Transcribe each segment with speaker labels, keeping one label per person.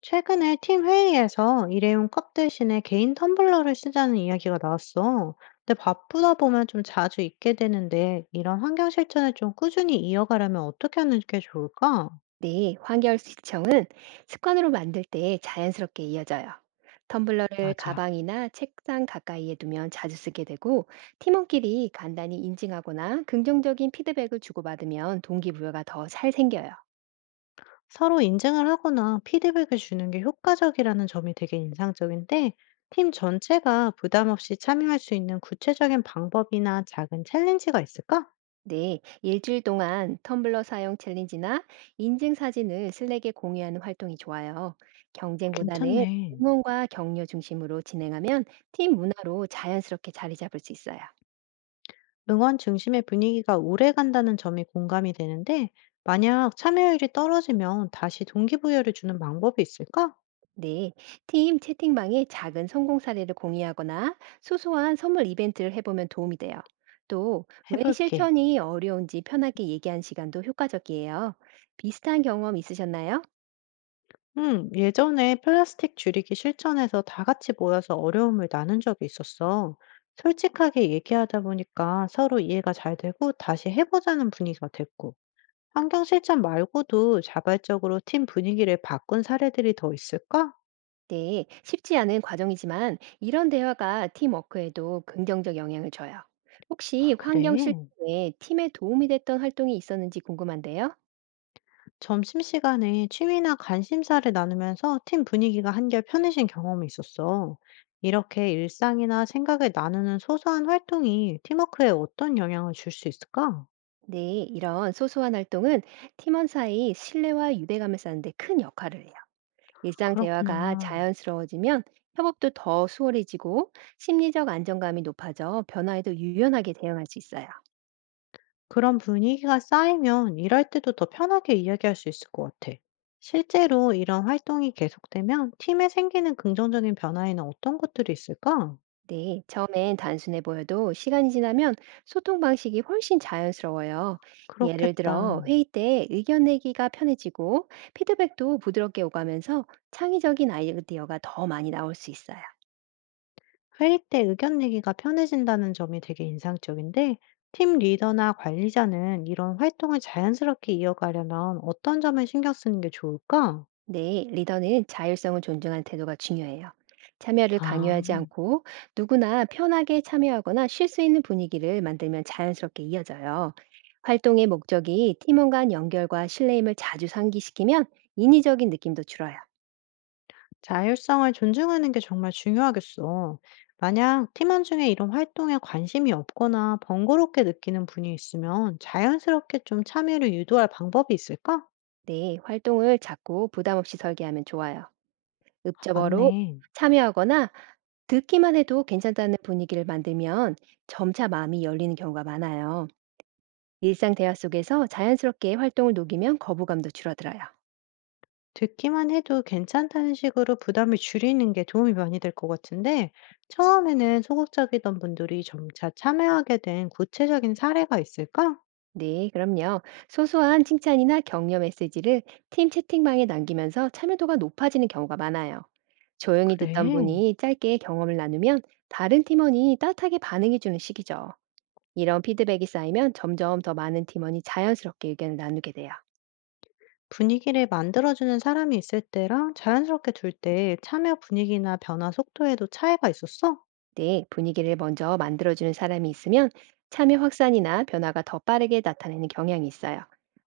Speaker 1: 최근에 팀 회의에서 일회용 컵 대신에 개인 텀블러를 쓰자는 이야기가 나왔어. 근데 바쁘다 보면 좀 자주 잊게 되는데, 이런 환경 실천을 좀 꾸준히 이어가려면 어떻게 하는 게 좋을까?
Speaker 2: 네, 환경 시청은 습관으로 만들 때 자연스럽게 이어져요. 텀블러를
Speaker 1: 맞아.
Speaker 2: 가방이나 책상 가까이에 두면 자주 쓰게 되고, 팀원끼리 간단히 인증하거나 긍정적인 피드백을 주고받으면 동기부여가 더 잘 생겨요.
Speaker 1: 서로 인증을 하거나 피드백을 주는 게 효과적이라는 점이 되게 인상적인데, 팀 전체가 부담 없이 참여할 수 있는 구체적인 방법이나 작은 챌린지가 있을까?
Speaker 2: 네, 일주일 동안 텀블러 사용 챌린지나 인증 사진을 슬랙에 공유하는 활동이 좋아요. 경쟁보다는
Speaker 1: 괜찮네.
Speaker 2: 응원과 격려 중심으로 진행하면 팀 문화로 자연스럽게 자리 잡을 수 있어요.
Speaker 1: 응원 중심의 분위기가 오래 간다는 점이 공감이 되는데, 만약 참여율이 떨어지면 다시 동기부여를 주는 방법이 있을까?
Speaker 2: 네, 팀 채팅방에 작은 성공 사례를 공유하거나 소소한 선물 이벤트를 해보면 도움이 돼요. 또, 왜
Speaker 1: 해볼게.
Speaker 2: 실천이 어려운지 편하게 얘기한 시간도 효과적이에요. 비슷한 경험 있으셨나요?
Speaker 1: 예전에 플라스틱 줄이기 실천에서 다 같이 모여서 어려움을 나눈 적이 있었어. 솔직하게 얘기하다 보니까 서로 이해가 잘 되고 다시 해보자는 분위기가 됐고, 환경 실천 말고도 자발적으로 팀 분위기를 바꾼 사례들이 더 있을까?
Speaker 2: 네, 쉽지 않은 과정이지만 이런 대화가 팀워크에도 긍정적 영향을 줘요.
Speaker 1: 아,
Speaker 2: 혹시 환경
Speaker 1: 그래.
Speaker 2: 실천에 팀에 도움이 됐던 활동이 있었는지 궁금한데요.
Speaker 1: 점심시간에 취미나 관심사를 나누면서 팀 분위기가 한결 편해진 경험이 있었어. 이렇게 일상이나 생각을 나누는 소소한 활동이 팀워크에 어떤 영향을 줄 수 있을까?
Speaker 2: 네, 이런 소소한 활동은 팀원 사이 신뢰와 유대감을 쌓는 데 큰 역할을 해요. 일상 대화가
Speaker 1: 그렇구나.
Speaker 2: 자연스러워지면 협업도 더 수월해지고 심리적 안정감이 높아져 변화에도 유연하게 대응할 수 있어요.
Speaker 1: 그런 분위기가 쌓이면 일할 때도 더 편하게 이야기할 수 있을 것 같아. 실제로 이런 활동이 계속되면 팀에 생기는 긍정적인 변화에는 어떤 것들이 있을까?
Speaker 2: 네, 처음엔 단순해 보여도 시간이 지나면 소통 방식이 훨씬 자연스러워요. 예를 들어
Speaker 1: 그렇겠다.
Speaker 2: 회의 때 의견 내기가 편해지고 피드백도 부드럽게 오가면서 창의적인 아이디어가 더 많이 나올 수 있어요.
Speaker 1: 회의 때 의견 내기가 편해진다는 점이 되게 인상적인데, 팀 리더나 관리자는 이런 활동을 자연스럽게 이어가려면 어떤 점에 신경 쓰는 게 좋을까?
Speaker 2: 네, 리더는 자율성을 존중하는 태도가 중요해요. 참여를
Speaker 1: 아,
Speaker 2: 강요하지 않고 누구나 편하게 참여하거나 쉴 수 있는 분위기를 만들면 자연스럽게 이어져요. 활동의 목적이 팀원 간 연결과 신뢰임을 자주 상기시키면 인위적인 느낌도 줄어요.
Speaker 1: 자율성을 존중하는 게 정말 중요하겠어. 만약 팀원 중에 이런 활동에 관심이 없거나 번거롭게 느끼는 분이 있으면 자연스럽게 좀 참여를 유도할 방법이 있을까?
Speaker 2: 네, 활동을 자꾸 부담 없이 설계하면 좋아요.
Speaker 1: 아,
Speaker 2: 읍접어로
Speaker 1: 맞네.
Speaker 2: 참여하거나 듣기만 해도 괜찮다는 분위기를 만들면 점차 마음이 열리는 경우가 많아요. 일상 대화 속에서 자연스럽게 활동을 녹이면 거부감도 줄어들어요.
Speaker 1: 듣기만 해도 괜찮다는 식으로 부담을 줄이는 게 도움이 많이 될 것 같은데, 처음에는 소극적이던 분들이 점차 참여하게 된 구체적인 사례가 있을까?
Speaker 2: 네, 그럼요. 소소한 칭찬이나 격려 메시지를 팀 채팅방에 남기면서 참여도가 높아지는 경우가 많아요. 조용히 듣던
Speaker 1: 그래.
Speaker 2: 분이 짧게 경험을 나누면 다른 팀원이 따뜻하게 반응해주는 시기죠. 이런 피드백이 쌓이면 점점 더 많은 팀원이 자연스럽게 의견을 나누게 돼요.
Speaker 1: 분위기를 만들어주는 사람이 있을 때랑 자연스럽게 둘 때 참여 분위기나 변화 속도에도 차이가 있었어?
Speaker 2: 네, 분위기를 먼저 만들어주는 사람이 있으면 참여 확산이나 변화가 더 빠르게 나타내는 경향이 있어요.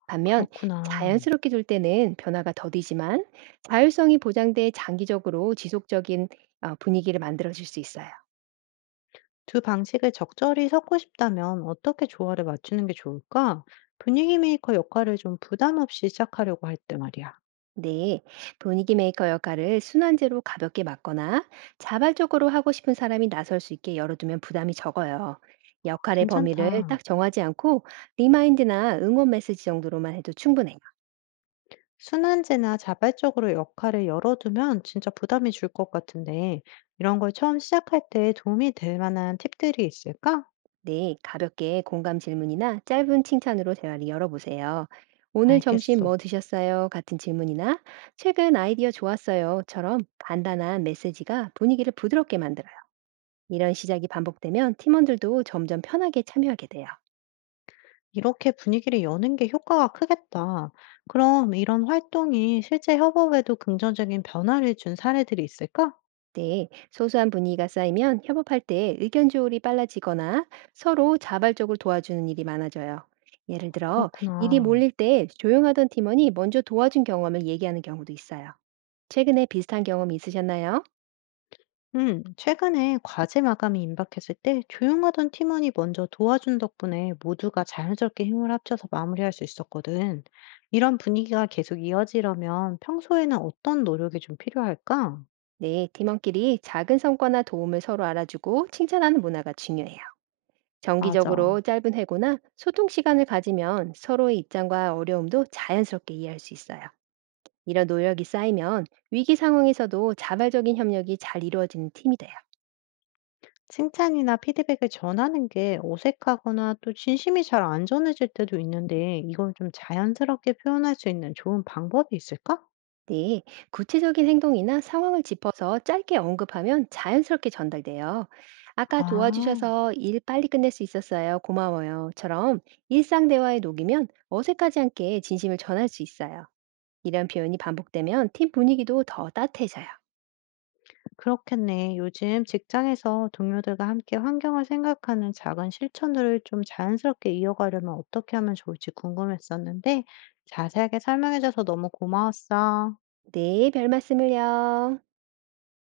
Speaker 2: 반면
Speaker 1: 그렇구나.
Speaker 2: 자연스럽게 둘 때는 변화가 더디지만 자율성이 보장돼 장기적으로 지속적인 분위기를 만들어줄 수 있어요.
Speaker 1: 두 방식을 적절히 섞고 싶다면 어떻게 조화를 맞추는 게 좋을까? 분위기 메이커 역할을 좀 부담 없이 시작하려고 할 때 말이야.
Speaker 2: 네, 분위기 메이커 역할을 순환제로 가볍게 맡거나 자발적으로 하고 싶은 사람이 나설 수 있게 열어두면 부담이 적어요. 역할의 범위를
Speaker 1: 괜찮다.
Speaker 2: 딱 정하지 않고 리마인드나 응원 메시지 정도로만 해도 충분해요.
Speaker 1: 순환제나 자발적으로 역할을 열어두면 진짜 부담이 줄 것 같은데, 이런 걸 처음 시작할 때 도움이 될 만한 팁들이 있을까?
Speaker 2: 네, 가볍게 공감 질문이나 짧은 칭찬으로 대화를 열어보세요. 오늘 점심
Speaker 1: 알겠어.
Speaker 2: 뭐 드셨어요? 같은 질문이나 최근 아이디어 좋았어요.처럼 간단한 메시지가 분위기를 부드럽게 만들어요. 이런 시작이 반복되면 팀원들도 점점 편하게 참여하게 돼요.
Speaker 1: 이렇게 분위기를 여는 게 효과가 크겠다. 그럼 이런 활동이 실제 협업에도 긍정적인 변화를 준 사례들이 있을까?
Speaker 2: 네, 소소한 분위기가 쌓이면 협업할 때 의견 조율이 빨라지거나 서로 자발적으로 도와주는 일이 많아져요. 예를 들어, 일이
Speaker 1: 그렇구나.
Speaker 2: 몰릴 때 조용하던 팀원이 먼저 도와준 경험을 얘기하는 경우도 있어요. 최근에 비슷한 경험이 있으셨나요?
Speaker 1: 최근에 과제 마감이 임박했을 때 조용하던 팀원이 먼저 도와준 덕분에 모두가 자연스럽게 힘을 합쳐서 마무리할 수 있었거든. 이런 분위기가 계속 이어지려면 평소에는 어떤 노력이 좀 필요할까?
Speaker 2: 네, 팀원끼리 작은 성과나 도움을 서로 알아주고 칭찬하는 문화가 중요해요.
Speaker 1: 맞아.
Speaker 2: 정기적으로 짧은 회고나 소통 시간을 가지면 서로의 입장과 어려움도 자연스럽게 이해할 수 있어요. 이런 노력이 쌓이면 위기 상황에서도 자발적인 협력이 잘 이루어지는 팀이 돼요.
Speaker 1: 칭찬이나 피드백을 전하는 게 어색하거나 또 진심이 잘 안 전해질 때도 있는데 이걸 좀 자연스럽게 표현할 수 있는 좋은 방법이 있을까?
Speaker 2: 네, 구체적인 행동이나 상황을 짚어서 짧게 언급하면 자연스럽게 전달돼요. 아까
Speaker 1: 아.
Speaker 2: 도와주셔서 일 빨리 끝낼 수 있었어요. 고마워요.처럼 일상 대화에 녹이면 어색하지 않게 진심을 전할 수 있어요. 이런 표현이 반복되면 팀 분위기도 더 따뜻해져요.
Speaker 1: 그렇겠네. 요즘 직장에서 동료들과 함께 환경을 생각하는 작은 실천들을 좀 자연스럽게 이어가려면 어떻게 하면 좋을지 궁금했었는데, 자세하게 설명해줘서 너무 고마웠어.
Speaker 2: 네, 별 말씀을요.